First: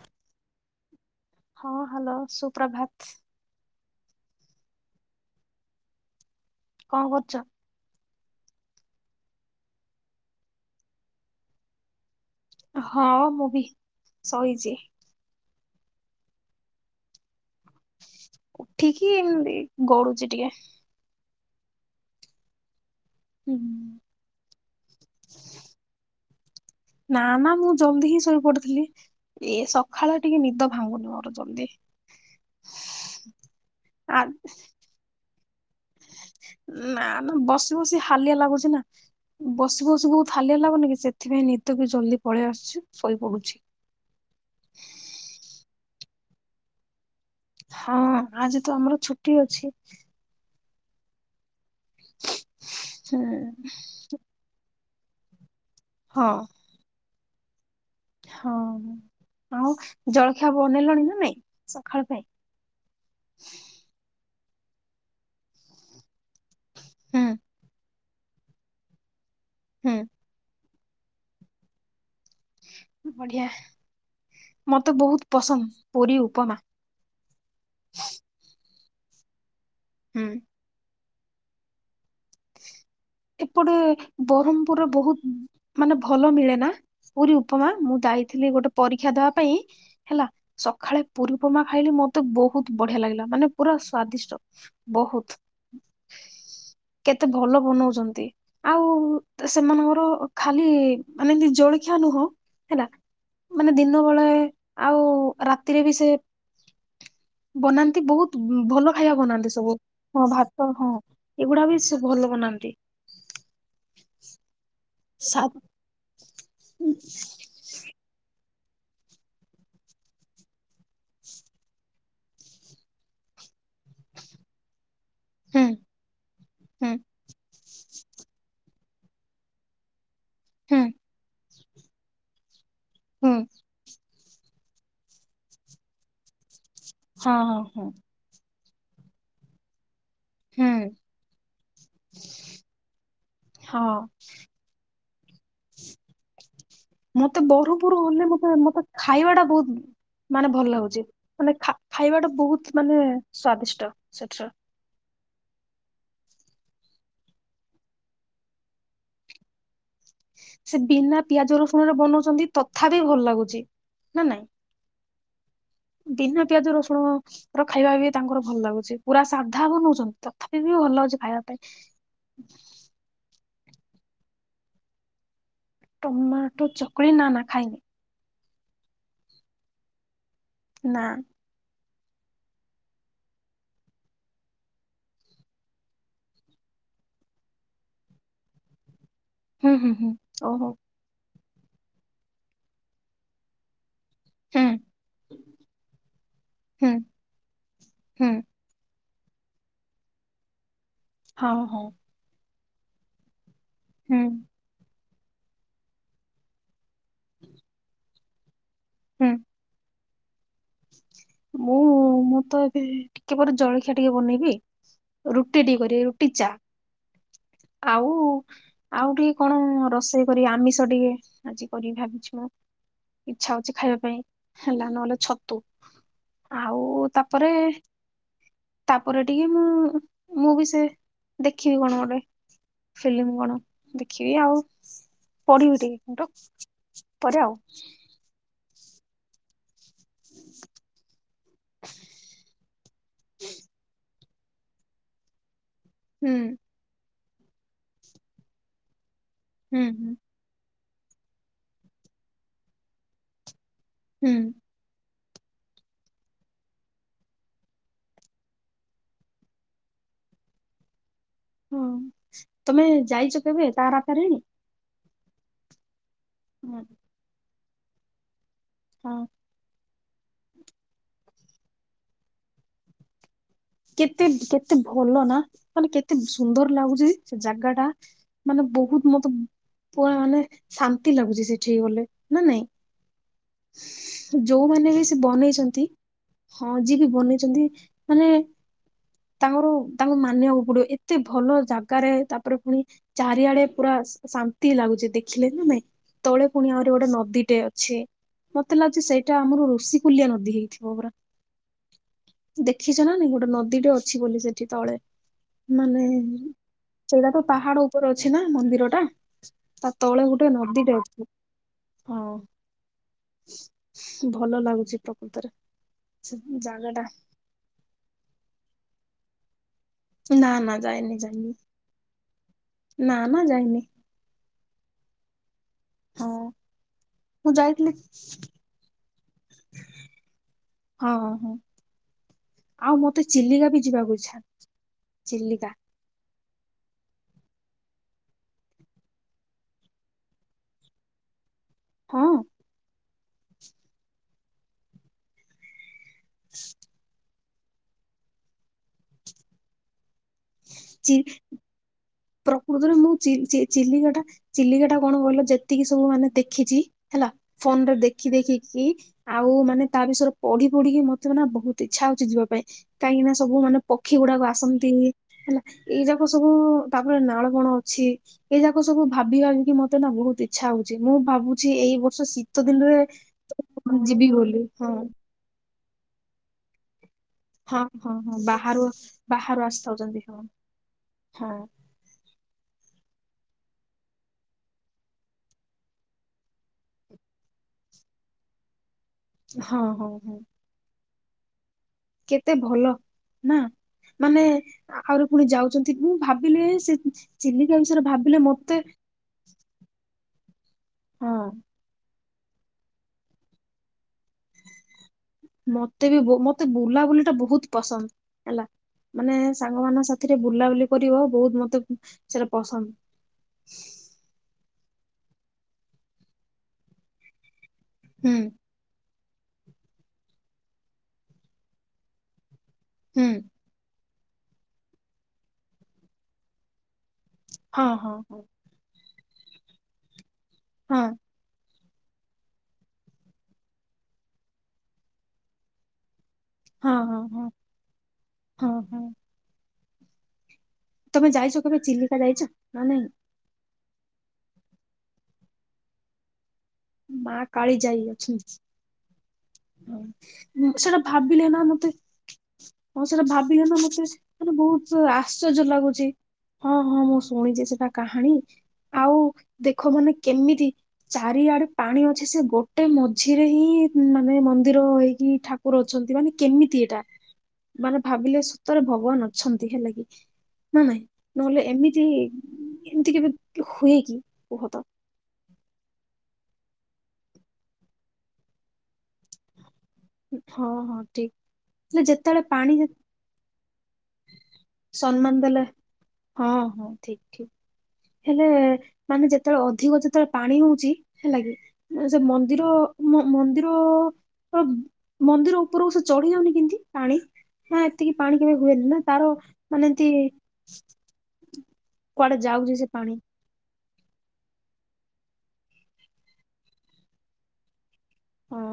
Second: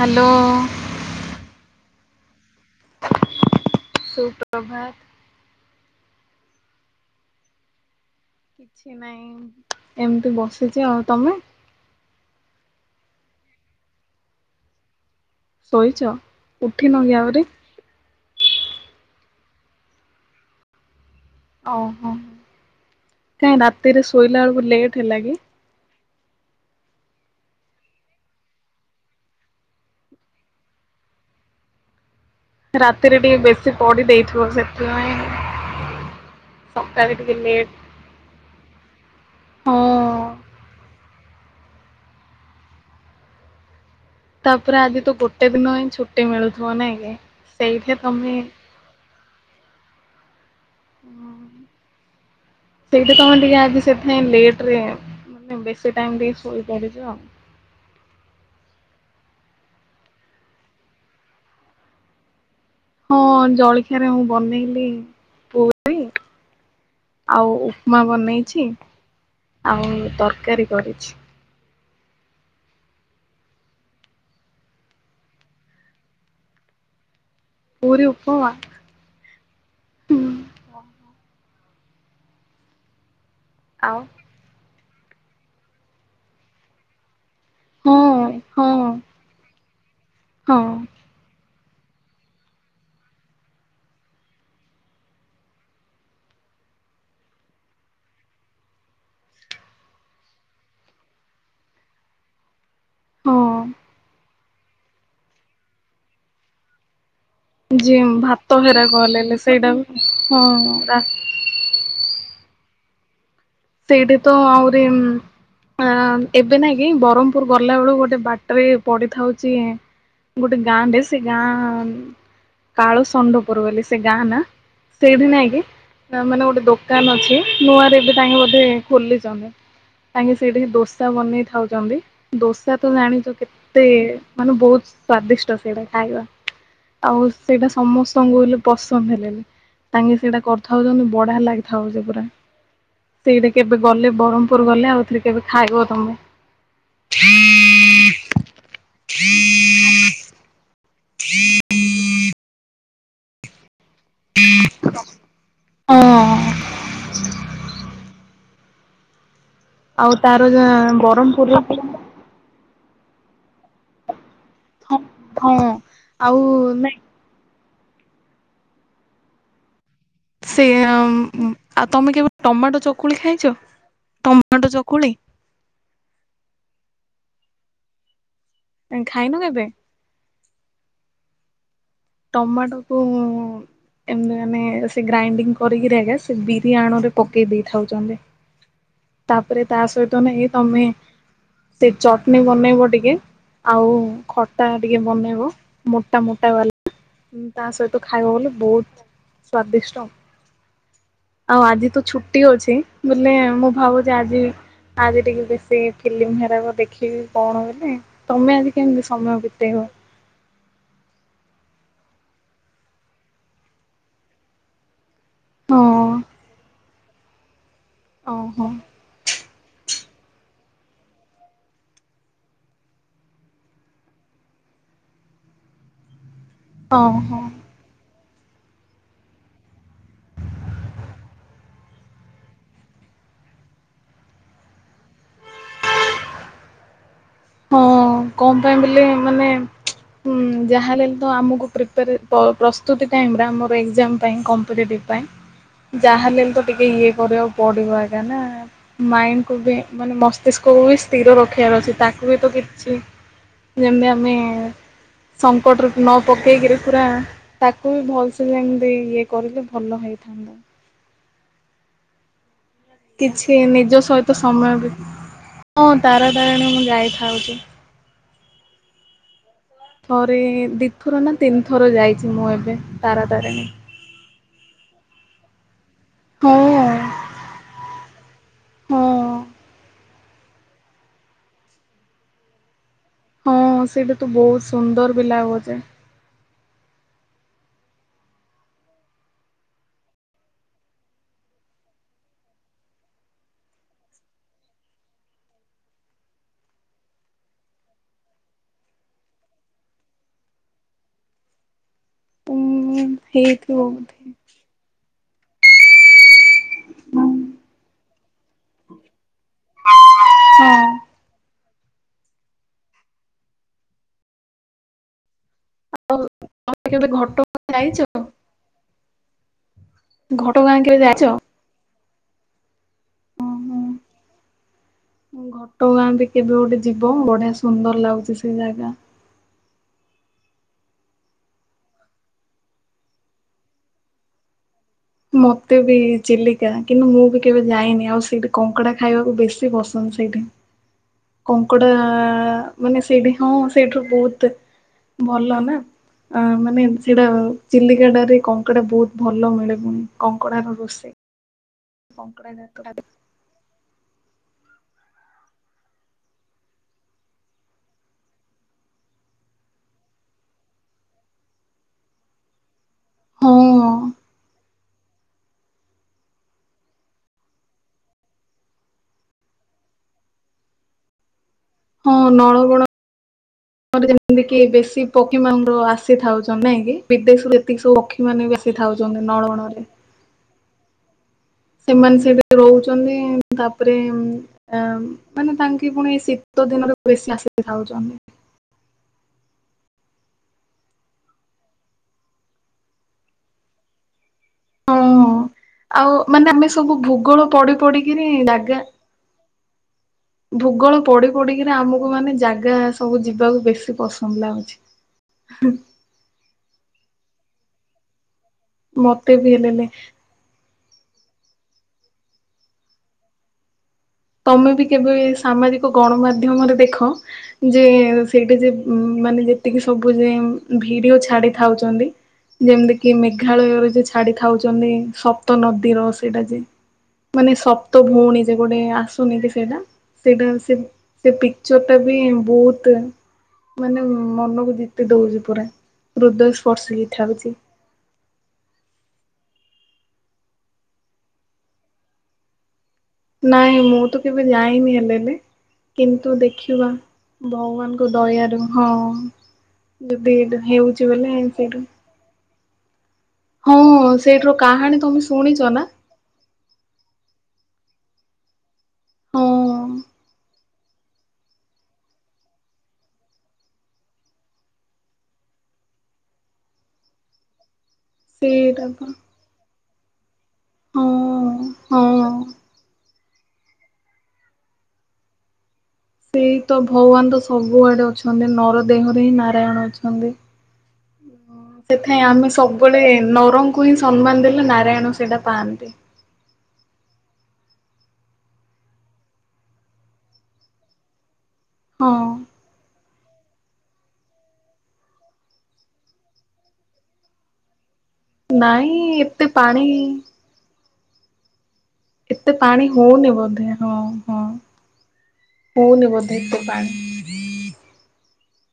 Hello. ହଁ hello ସୁପ୍ରଭାତ। ସୁପ୍ରଭାତ। କଣ କରୁଛ। କିଛି ନହିଁ ଏମିତି ବସିଛି ଆଉ ତମେ। ହଁ ମୁଁ ବି ସୋଇଛି। ସୋଇଛ ଉଠିନ କି ଆହୁରି। ଉଠିକି ଏମତି ଗଡୁଛି ଟିକେ। ଓହୋ ହୁଁ। କାହିଁ ରାତିରେ ଶୋଇଲା ବେଳକୁ ଲେଟ୍ ହେଲା କି। ନା ନା ମୁଁ ଜଲଦି ହିଁ ଶୋଇ ପଡିଥିଲି। ଏ ସକାଳ ଟିକେ ନିଦ ଭାଙ୍ଗୁନି ମୋର ଜଲଦି। ରାତିରେ ଟିକେ ବେଶୀ ପାଢ଼ୀ ଦେଇଥିବ ସେଥିପାଇଁ। ନା ସକାଳେ ଟିକେ ନା ଲେଟ୍ ବସି ବସି ହାଲିଆ ଲାଗୁଚି ନାଁ। ହଁ ବସି ବସି ବହୁତ ହାଲିଆ ଲଗୁନିକି ସେଥିପାଇଁ ନିଦ ବି ଜଲ୍ଦି ପଳେଇ ଆସୁଛି ଶୋଇ ପଡୁଛି। ତାପରେ ଆଜି ତ ଗୋଟେ ଦିନ ହିଁ ଛୁଟି ମିଳୁଥିବ ନାହିଁ କି। ସେଇଠି ହଁ ତମେ ଆଜି ତ ଆମର ଛୁଟି ଅଛି। ସେଇଟା ହୁଁ ତମେ ଟିକେ ଆଜି ସେଥିାଇଁ ଲେଟ ରେ ମାନେ ବେଶୀ ବେଶୀ ଟାଇମ ଟିକେ ହଁ ଶୋଇ ପଡ଼ିଛ। ହଁ ଆଉ ଜଳଖିଆ ବନେଇଲଣି ନା ନାଇଁ ସକାଳ ପାଇଁ। ହଁ ଜଳଖିଆରେ ମୁଁ ବନେଇଲି ପୁରି ହୁଁ ଆଉ ମା ବନେଇଛି ଆଉ ହୁଁ। ତରକାରୀ କରିଛି। ବଢ଼ିଆ ମତେ ବହୁତ ପସନ୍ଦ ପୁରୀ ଉପମା। ପୁରି ଉପମା। ହୁଁ। ଏପଟେ ଆଉ ବରହ୍ମପୁର ରେ ବହୁତ ମାନେ ଭଲ ମିଳେ ନା। ପୁରୀ ଉପମା ହଁ ମୁଁ ଯାଇଥିଲି ହଁ ଗୋଟେ ପରୀକ୍ଷା ଦବା ପାଇଁ ହେଲା ହଁ ସକାଳେ ପୁରୀ ଉପମା ଖାଇଲି ମତେ ବହୁତ ବଢ଼ିଆ ଲାଗିଲା ମାନେ ପୁରା ସ୍ଵାଦିଷ୍ଟ। ବହୁତ କେତେ ଭଲ ବନଉଛ ଆଉ ସେମାନଙ୍କର ଖାଲି ମାନେ ଏମିତି ଜଳଖିଆ ନୁହଁ। ହେଲା ହଁ ମାନେ ଦିନ ବଳେ ଆଉ ରାତିରେ ବି ସେ ଯେ ବନାନ୍ତି ବହୁତ ଭାତ ହେରା ଭଲ ଖାଇବା ଗଲେଲେ ବନାନ୍ତି ସେଇଟା ସବୁ ହଁ ଭାତ ହଁ। ଏଗୁଡା ବି ସେ ଭଲ ବାନାନ୍ତି। ସେଇଠି ତ ଆହୁରି ସା ଏବେ ନାଇକି ବରହ୍ମପୁର ବରହ୍ମପୁର ଗଲାବେଳକୁ ଗୋଟେ ବାଟରେ ପଡ଼ିଥାଉଛି ଗୋଟେ ଗାଁ ଟେ ସେ ଗାଁ କାଳୁସଣ୍ଡୁ ପୁରୁ ବୋଲି ସେ ଗାଁ ନା ସେଇଠି ନାଇଁ ହୁଁ କି ମାନେ ଗୋଟେ ହୁଁ ଦୋକାନ ଅଛି ନୂଆରେ ଏବେ ତାଙ୍କେ ଖୋଲିଛନ୍ତି ତାଙ୍କେ ସେଠିକି ହୁଁ ଦୋସା ବନେଇ ଖାଉଛନ୍ତି। ଦୋସା ତ ହୁଁ ଜାଣିଛ କେତେ ମାନେ ବହୁତ ସ୍ଵାଦିଷ୍ଟ ସେଇଟା ଖାଇବା। ଆଉ ହଁ ହଁ ସେଇଟା ହଁ ସମସ୍ତଙ୍କୁ ହେଲେ ପସନ୍ଦ ହେଲେଣିି ତାଙ୍କେ ସେଇଟା ହୁଁ କରିଥାଉଛନ୍ତି ବଢ଼ିଆ ଲାଗିଥାଉସେ ପୁରା। ସେଇଟା କେବେ ହଁ ଗଲେ ବରହ୍ମପୁର ଗଲେ ଆଉଥରେ କେବେ ଖାଇବ ତମେ। ମତେ ବରହ୍ମପୁର ଗଲେ ମତେ ମତେ ଖାଇବା ଟା ବହୁତ ମାନେ ଭଲ ଲାଗୁଛି। ମାନେ ଖାଇବାଟା ବହୁତ ମାନେ ସ୍ଵାଦିଷ୍ଟ ସେଠାରେ। ହଁ। ତାର ସେ ବିନା ପିଆଜ ବ୍ରହ୍ମପୁରରେ ରସୁଣ ରେ ବନଉଛନ୍ତି ତଥାପି ଭଲ ଲାଗୁଛି ନା ନାଇଁ। ହଁ, ହଁ। ଆଉ ବିନା ପିଆଜ ନାଇଁ ରସୁଣ ର ଖାଇବା ବି ତାଙ୍କର ଭଲ ଲାଗୁଛି ପୁରା ସାଧା ବନଉଛନ୍ତି। ତଥାପି ସେ ବି ଭଲ ଲାଗୁଛି ଖାଇବା ପାଇଁ ଆଉ ତମେ କେବେ ଟମାଟୋ ଚକୁଳି ଖାଇଛ ଟମାଟୋ ଚକୁଳି। ଟମାଟୋ ଚକୁଳି ନା ନା ଖାଇନି। ଆଁ ଖାଇନ କେବେ? ନା। ଟମାଟୋକୁ ଏମିତି ମାନେ ସେ ଗ୍ରାଇଣ୍ଡିଙ୍ଗ୍ କରିକିରି ଆଗେ ସେ ବିରିଆଣରେ ପକେଇ ଦେଇ ଖାଉଚନ୍ତି। [inaudible] ତାପରେ ତା ହୁଁ ହୁଁ ସହିତ ନାଇ ଓହୋ ତମେ ସେ ଚଟନୀ ବନେଇବ ଟିକେ ଆଉ ହୁଁ ଖଟା ଟିକେ ବନେଇବ ମୋଟା ମୋଟା ବାଲ୍ ହୁଁ ତା ସହିତ ହୁଁ ଖାଇବ ବୋଲି ବୋହୁତ ସ୍ଵାଦିଷ୍ଟ। ହଁ ଆଉ ହଁ ଆଜି ତ ଛୁଟି ଅଛି ବୋଲେ ମୁଁ ଭାବୁଚି ହୁଁ ଆଜି ଆଜି ଟିକେ ବେଶୀ ଫିଲ୍ମ ହେରାକ ଦେଖିକି କଣ ବୋଲେ ତମେ ଆଜି କେମତି ହୁଁ ସମୟ ବିତେଇବ? ମୁଁ ମୁଁ ତ ଏବେ ଟିକେ ପରେ ଜଳଖିଆ ଟିକେ ବନେଇବି। ରୁଟି ଟିକେ ହଁ କରି ରୁଟି, ଚାଆ ଆଉ ଓହୋ ଆଉ ଟିକେ କଣ ରୋଷେଇ କରି ଆମିଷ ଟିକେ ଆଜି କରିିବି ଭାବିଛି ମୁଁ। ଇଚ୍ଛା ଅଛି ଖାଇବା ପାଇଁ ହେଲା ନହେଲେ ଛ ତୋ ଆଉ ଓହୋ। ତାପରେ ତାପରେ ଟିକେ ମୁଁ ମୁଁ ବି ସେ ଦେଖିବି କଣ ଗୋଟେ। ଫିଲିମ କଣ ଦେଖିବି ଆଉ ପଢିବି ଟିକେ କିନ୍ତୁ। ପରେ ଆଉ। ହଁ କଣ ପାଇଁ ବୋଇଲେ ମାନେ ହୁଁ ଯାହାହେଲେଲ ତ ଆମକୁ ପ୍ରିପାରେ ପ୍ର ପ୍ରସ୍ତୁତି ଟାଇମରେ ଆମର ଏଗଜାମ ପାଇଁ କମ୍ପିଟେଟିଭ ପାଇଁ ହୁଁ ଯାହାହେଲେଲ ତ ଟିକେ ଇଏ କରିବାକୁ ପଡିବ ଆଗେ ନା ମାଇଣ୍ଡକୁ ବି ହୁଁ ହୁଁ ମାନେ ମସ୍ ମସ୍ତିଷ୍କକୁ ବି ସ୍ତିର ରଖିବାର ଅଛି ତାକୁ ବି ତ କିଛି ଯେମତି ହୁଁ ଆମେ ସଙ୍କଟରେ ନ ପକେଇକିରି ପୁରା ତାକୁ ବି ଭଲସେ ଯେମତି ଇଏ କରିଲେ ଭଲ ହେଇଥାନ୍ତା। ହଁ। ତମେ ଯାଇଛ କିଛି କେବେ ନିଜ ସହିତ ତାରାତାରିଣୀ? ସମୟ ବି ହଁ ତାରାତାରିଣୀ ମୁଁ ଯାଇଥାଉଚି। ହଁ। ଥରେ ଦିଥର ନା ତିନିଥର ଯାଇଚି ମୁଁ ଏବେ ତାରାତାରିଣୀ। କେତେ କେତେ ଭଲନା। ମାନେ କେତେ ହଁ ସୁନ୍ଦର ଲାଗୁଚି ସେ ଜାଗାଟା ମାନେ ହଁ ବୋହୁତ ମତେ ପୁରା ମାନେ ଶାନ୍ତି ଲାଗୁଚି ସେଠିକି ଗଲେ ନା ନାଇଁ। ହଁ ସେଇଟା ତ ବହୁତ ଯୋଉମାନେ ବି ସୁନ୍ଦର ସେ ଲାଗୁଛି। ବନେଇଚନ୍ତି ହଁ ଯିଏ ବି ବନେଇଚନ୍ତି ମାନେ ତାଙ୍କର ତାଙ୍କୁ ମାନିବାକୁ ପଡିବ ଏତେ ଭଲ ଜାଗାରେ ତାପରେ ଫୁଣି ଚାରିଆଡେ ପୁରା ଶ-ଶାନ୍ତି ଲାଗୁଚି ଦେଖିଲେ ନା ନାଇଁ। ତଳେ ପୁଣି ଆହୁରି ଗୋଟେ ନଦୀଟେ ଅଛି। ମତେ ଲାଗୁଚି ସେଇଟା ଆମର ଋଷିକୁଲ୍ୟା ନଦୀ ହେଇଥିବ ପରା। ଉଁ ଦେଖିଚ ନା ନାଇଁ ଗୋଟେ ହେଇଥିବ ନଦୀଟେ ବୋଧେ। ଅଛି ବୋଲି ସେଠି ତଳେ। ମାନେ ହଁ ସେଇଟା ତ ପାହାଡ ଉପରେ ଅଛି ନା ମନ୍ଦିରଟା ତା ତଳେ ଗୋ ଟେ ନଦୀଟେ ଅଛି ହଁ। ଭଲ ଲାଗୁଛି ପ୍ରକୃତିରେ। ଆଉ ଆଉ କେବେ ଘଟଗାଁ ଯାଇଚ? ନା ନା ଘଟଗାଁ କେବେ ଯାଇନି ଯାଇଛ? ଯାଇନି ନା ନା ଯାଇନି। ଘଟଗାଁ ହଁ ବି କେବେ ଗୋଟେ ଯିବ ମୁଁ ବଢିଆ ଯାଇଥିଲି ସୁନ୍ଦର ଲାଗୁଚି ସେ ଜାଗା। ହଁ ହଁ ଆଉ ମତେ ଚିଲିକା ବି ଯିବାକୁ ଇଛା। ମତେ ବି। ଚିଲିକା କିନ୍ତୁ ମୁଁ ବି କେବେ ଯାଇନି ଆଉ ସେଇଠି କଙ୍କଡା ଖାଇବାକୁ ବେଶୀ ପସନ୍ଦ ସେଇଠି। କଙ୍କଡ଼ା ଆ ହଁ ମାନେ ସେଇଠି ହଁ ସେଇଠୁ ବହୁତ ଭଲ ନା, ମାନେ ସେଇଟା ଚିଲିକା ଠାରେ କଙ୍କଡ଼ା ବହୁତ ଭଲ ମିଳେ, ପୁଣି କଙ୍କଡାର ରୋଷେ ଚି ପ୍ରକୃତରେ ମୁଁ ଚି- ଚି ଚିଲିକାଟା ଚିଲିକାଟା କଣ କହିଲ, ଯେତିକି ସବୁ ମାନେ ଦେଖିଛି ହେଲା ଫୋନରେ ଦେଖି ଦେଖିକି ଆଉ ମାନେ ତା ବିଷୟରେ ପଢି ପଢିକି ମତେ ନା, ବହୁତ ଇଚ୍ଛା ହଉଛି ଯିବା ପାଇଁ। କାଇଁକିନା ସବୁ ମାନେ ହଁ ପକ୍ଷୀ ଗୁଡାକ ଆସନ୍ତି ହେଲା, ଏଇ ଯାକ ସବୁ ତାପରେ ନାଳ ବଣ ଅଛି, ଏଇ ଯାକ ସବୁ ଭାବି ଭାବିକି ମତେ ନା ବହୁତ ଇଚ୍ଛା ହଉଛି। ମୁଁ ଭାବୁ ଛି ଏଇ ହଁ ବର୍ଷ ଶୀତ ନଳବଣ ଦିନରେ ତ ଯିବି ବୋଲି ହଁ। ପକ୍ଷୀମାନେ ଆସିଥାଉଛନ୍ତି ନାଇଁକି ବିଦେଶ ହଁ- ହଁ- ହଁ ବାହାରୁ ଆସି, ବାହାରୁ ନଳବଣରେ। ଆସିଥାଉଛନ୍ତି ହଁ। ସେମାନେ ସେଇଠି ରହୁଛନ୍ତି, ତାପରେ ଅ ମାନେ ତାଙ୍କି ପୁଣି ଏ ଶୀତ ଦିନରେ ବେଶୀ ଆସିିକି ଥାଉଛନ୍ତି। ହଁ- ହଁ- ହଁ। କେତେ ଭଲ ନା ମାନେ ଆହୁରି ହଁ ପୁଣି ଯାଉଛନ୍ତି, ଆଉ ମୁଁ ମାନେ ଭାବିଲି ଆମେ ସବୁ ସେ ଭୂଗୋଳ ପଢି ଚିଲିକା ବିଷୟରେ ପଢିକିରି ଭାବିଲେ ଜାଗା ମତେ ଭୂଗୋଳ ପଢି ହଁ ପଢ଼ିକିନା, ଆମକୁ ମାନେ ଜାଗା ସବୁ ଯିବାକୁ ବେଶୀ ପସ ଭଲ ଲାଗୁଚି ହୁଁ। ମତେ ବି ମତେ ବୁଲାବୁଲି ଟା ବହୁତ ପସନ୍ଦ ହେଲା, ମତେ ମାନେ ବି ହେଲେଲେ ସାଙ୍ଗମାନଙ୍କ ସ ସାଥିରେ ବୁଲାବୁଲି କରିବ, ବହୁତ ମତେ ସେଟା ପସନ୍ଦ। ତମେ ବି କେବେ ସାମାଜିକ ଗଣମାଧ୍ୟମରେ ଦେଖ, ଯେ ହୁଁ ସେଇଟା ଯେ ଉଁ ମାନେ ଯେତିକି ସବୁ ଯେ ଭିଡିଓ ଛାଡି ଥାଉଛନ୍ତି, ଯେମିତି କିଏ ହୁଁ ମେଘାଳୟରେ ଯେ ଛାଡି ଖାଉଛନ୍ତି, ସପ୍ତନଦୀର ସେଇଟା ଯେ ମାନେ ହଁ ସପ୍ତ ହଁ ଭଉଣୀ ଯେ ଗୋଟେ ଆସୁନି କି ସେଇଟା, ସେଇଟା ସେ ହଁ ସେତି ଇଟା ବି ବହୁତ, ମାନେ ମନକୁ ଜିତି ଦଉଛି ପୁରା। ହୃଦୟ ସ୍ପର୍ଶୀ ହଁ- ଗୀତ ହଁ- ହଉଛି ହଁ- ହଁ- ହଁ। ତମେ ଯାଇଚ କେବେ ଚିଲିକା ଯାଇଚ, ନା ନାଇଁ? ନାଇଁ ମୁଁ ତ କେବେ ଯାଇନି ହେଲେ ବି, କିନ୍ତୁ ଦେଖି ଖିବା ମା କାଳି ଭଗବାନଙ୍କୁ ଦୟାରୁ ହଁ। ଯଦି ଏଇଟା ମୁଁ ସେଟା ହେଉଛି ବୋଲେ ଭାବିଲେ ନା ସେଇଠୁ ମତେ, ମୁଁ ସେଟା ଭାବ ବିଲେ ହଁ ନା ମତେ ମାନେ ସେଇଠାରୁ କାହାଣୀ ବହୁତ ତମେ ଶୁଣିଛ ଆଶ୍ଚର୍ଯ୍ୟ ନା? ଲାଗୁଛି। ହଁ- ହଁ- ମୁଁ ଶୁଣିଛି ସେଟା କାହାଣୀ, ଆଉ ହଁ ଦେଖ ମାନେ କେମିତି ଚାରିଆଡେ ପାଣି ଅଛି, ସେ ଗୋଟେ ମଝିରେ ହିଁ ମାନେ ମନ୍ଦିର ହେଇକି ଠାକୁର ଅଛନ୍ତି, ମାନେ କେମିତି ଏଇଟା? ମାନେ ଭାବିଲେ, ସତରେ ସେଇଟା ତ ଭଗବାନ ଅଛନ୍ତି ହେଲା କିି। ନା ନାଇଁ ହଁ ନହେଲେ ଏମିତି, ହଁ। ଏମିତି କେବେ ହୁଏ କି କୁହତ? ସେଇ ତ ଭଗବାନ ତ ସବୁଆଡେ ଅଛନ୍ତି। ନର ଦେହରେ ହିଁ ନାରାୟଣ ଅଛ ହଁ ହଁ ଠିକ ହେଲେ ସେଥିଆଇଁ ଯେତେବେଳେ ଆମେ ପାଣି ସବୁବେଳେ ନରଙ୍କୁ ହିଁ ସମ୍ମାନ ଦେଲେ ନାରାୟଣ ସମ୍ମାନ ସେଇଟା ଦେଲେ ପାଆନ୍ତି। ହଁ- ହଁ ଠିକ୍ ଠିକ୍। ହେଲେ ମାନେ ଯେତେବେଳେ ଅଧିକ ଯେତେବେଳେ ପାଣି ହଉଛି, ହେଲା କିି ସେ ହଁ। ମନ୍ଦିର ମ- ମ- ମନ୍ଦିର ମନ୍ଦିର ଉପରକୁ ସେ ଚଢି ଯାଉନି କେମିତି ପାଣି? ହଁ ଏତିକି ପାଣି କେବେ ହୁଏନି ନାଇଁ ନା, ତାର ଏତେ ପାଣି ମାନେ ଏମିତି କୁଆଡେ ଏତେ ଯାଉଛି ପାଣି ସେ ପାଣି ହଉନି ବୋଧେ, ହଁ- ହଁ ହଉନି ବୋଧେ ଏମିତି ପାଣି? ହଁ।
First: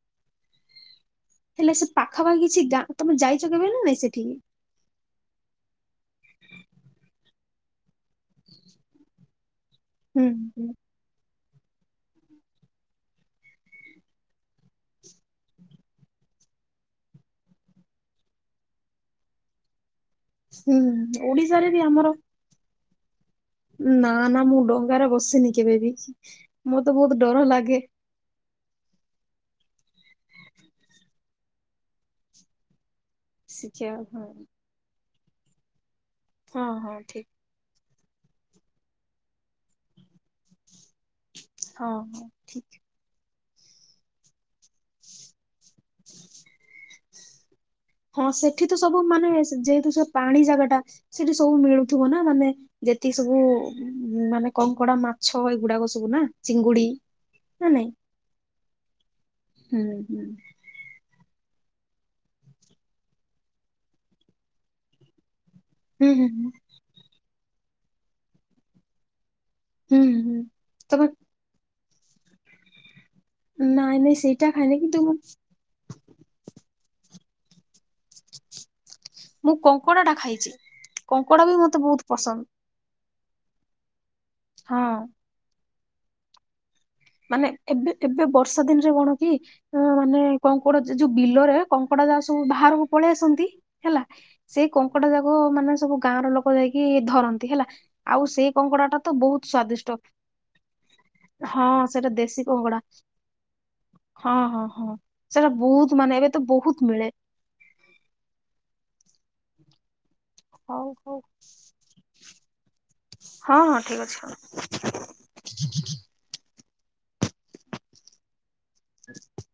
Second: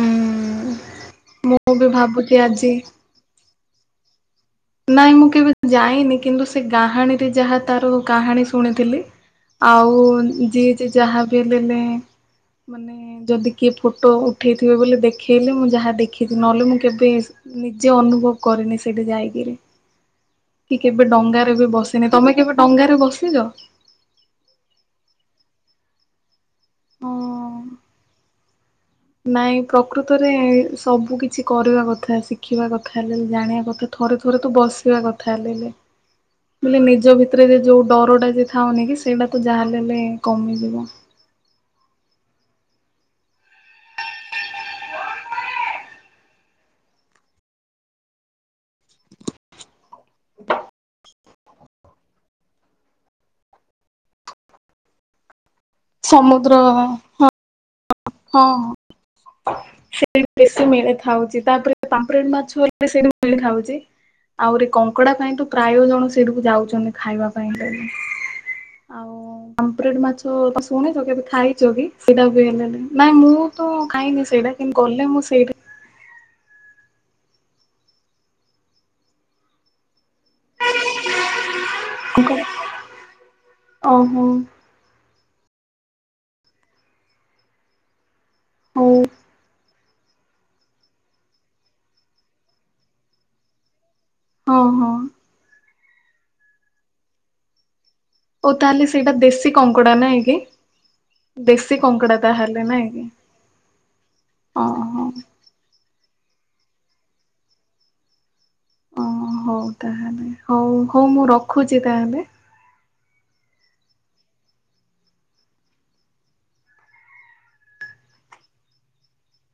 ଉଁ ହେଲେ ମୁଁ ସେ ବି ଭାବୁଛି ପାଖାପାଖି କିଛି ଆଜି ଗାଁ, ତମେ ଯାଇଛ କେବେ ନା ନାଇଁ ସେଠିକି? ନାଇଁ ମୁଁ କେବେ ଯାଇନି, କିନ୍ତୁ ସେ କାହାଣୀରେ ଯାହା ତାର କାହାଣୀ ଶୁଣିଥିଲି, ଆଉ ହୁଁ ଯିଏ ଯାହା ବି ହେଲେ ମାନେ ଯଦି କିଏ ଫଟୋ ଉଠେଇଥିବେ ବୋଲି ଦେଖେଇଲେ ମୁଁ ଯାହା ଦେଖିଛି, ନହେଲେ ମୁଁ କେବେ ନିଜେ ଅନୁଭବ କରିନି ସେଇଠି ଯାଇକିରି କି କେବେ ହୁଁ ଡଙ୍ଗାରେ ବି ଓଡିଶାରେ ବସିନି ଆମର ତମେ କେବେ ଡଙ୍ଗାରେ ବସିଚ? ନା ନା ମୁଁ ଡଙ୍ଗାରେ ବସିନି କେବେବି ମତେ ବହୁତ ଡର ହଁ। ଲାଗେ। ନାଇଁ ପ୍ରକୃତରେ ସବୁ କିଛି କରିବା କଥା ଶିଖିବା କଥା ହେଲେ ଜାଣିବା କଥା ଶିଖିବା ଥରେ ହଁ ଥରେ ତୁ ବସିବା କଥା ହେଲେ ହଁ ବେଲେ ହଁ ନିଜ ଠିକ ଭିତରେ ଯେ ଯୋଉ ଡରଟା ଯେ ଥାଉନି କି ସେଇଟା ତ ଯାହା ହେଲେ ହେଲେ କମିଯିବ। ହଁ ହଁ ଠିକ [inaudible] ହଁ ସେଠି ତ ସବୁ ମାନେ ଯେହେତୁ ସେ ପାଣି ଜାଗା ଟା ସେଠି ସବୁ ମିଳୁଥିବ ନା ମାନେ ଯେତିକି ସବୁ ମାନେ କଙ୍କଡା, ମାଛ ଏଗୁଡାକ ସବୁ ନା ସମୁଦ୍ର ଚିଙ୍ଗୁଡି ହଁ ହଁ ନା ନାଇଁ ହଁ ହୁଁ ହୁଁ ସେଟି ବେଶୀ ମିଳେ ଥାଉଛି ତାପରେ ପାମ୍ପରେଟ୍ ମାଛ ଏତେ ସେଇଠି ମିଳି ଥାଉଛି ଆହୁରି କଙ୍କଡା ପାଇଁ ତ ପ୍ରାୟ ଜଣ ହୁଁ ହୁଁ ସେଇଠିକୁ ଯାଉଛନ୍ତି ଖାଇବା ପାଇଁ ଆଉ ପାମ୍ପରେଟ୍ ହୁଁ ହୁଁ ହୁଁ ମାଛ ଶୁଣିଛ ତମେ କେବେ ଖାଇଛ କି ସେଇଟା ବି ହେଲେ ନାଇଁ ମୁଁ ମୁଁ ତ ନାଇଁ ନାଇଁ ଖାଇନି ସେଇଟା କିନ୍ତୁ ଖାଇନି ଗଲେ ମୁଁ ସେଇଠୀ ମୁଁ କଙ୍କଡ଼ାଟା ଖାଇଛି କଙ୍କଡ଼ା ବି ମତେ ବହୁତ ପସନ୍ଦ। ଓହୋ ହଁ ମାନେ ଏବେ ଏବେ ବର୍ଷା ଦିନରେ ହଉ କଣ କି ଅଁ ମାନେ କଙ୍କଡ ଯୋଉ ବିଲରେ କଙ୍କଡା ଯାହା ସବୁ ବାହାରକୁ ପଳେଇ ଆସନ୍ତି। ହେଲା ହଁ ସେ ହଁ କଙ୍କଡା ଯାକ ମାନେ ସବୁ ଗାଁର ଲୋକ ଯାଇକି ଧରନ୍ତି ହେଲା ଆଉ ଓ ସେଇ ତାହେଲେ କଙ୍କଡାଟା ସେଇଟା ତ ବହୁତ ଦେଶୀ ସ୍ଵାଦିଷ୍ଟ କଙ୍କଡା ନାଇଁ କି? ଦେଶୀ ହଁ। ସେଟା କଙ୍କଡା ଦେଶୀ ତାହେଲେ କଙ୍କଡା ନାଇଁ କି? ହଁ ହଁ ହଁ ସେଲା ବହୁତ ମାନେ ଏବେ ତ ବହୁତ ମିଳେ। ଓ ହଉ ତାହେଲେ ହଉ ହଉ ମୁଁ ରଖୁଛି ତାହେଲେ। ହଁ ହଁ ଠିକ ଅଛି ହଁ। [inaudible]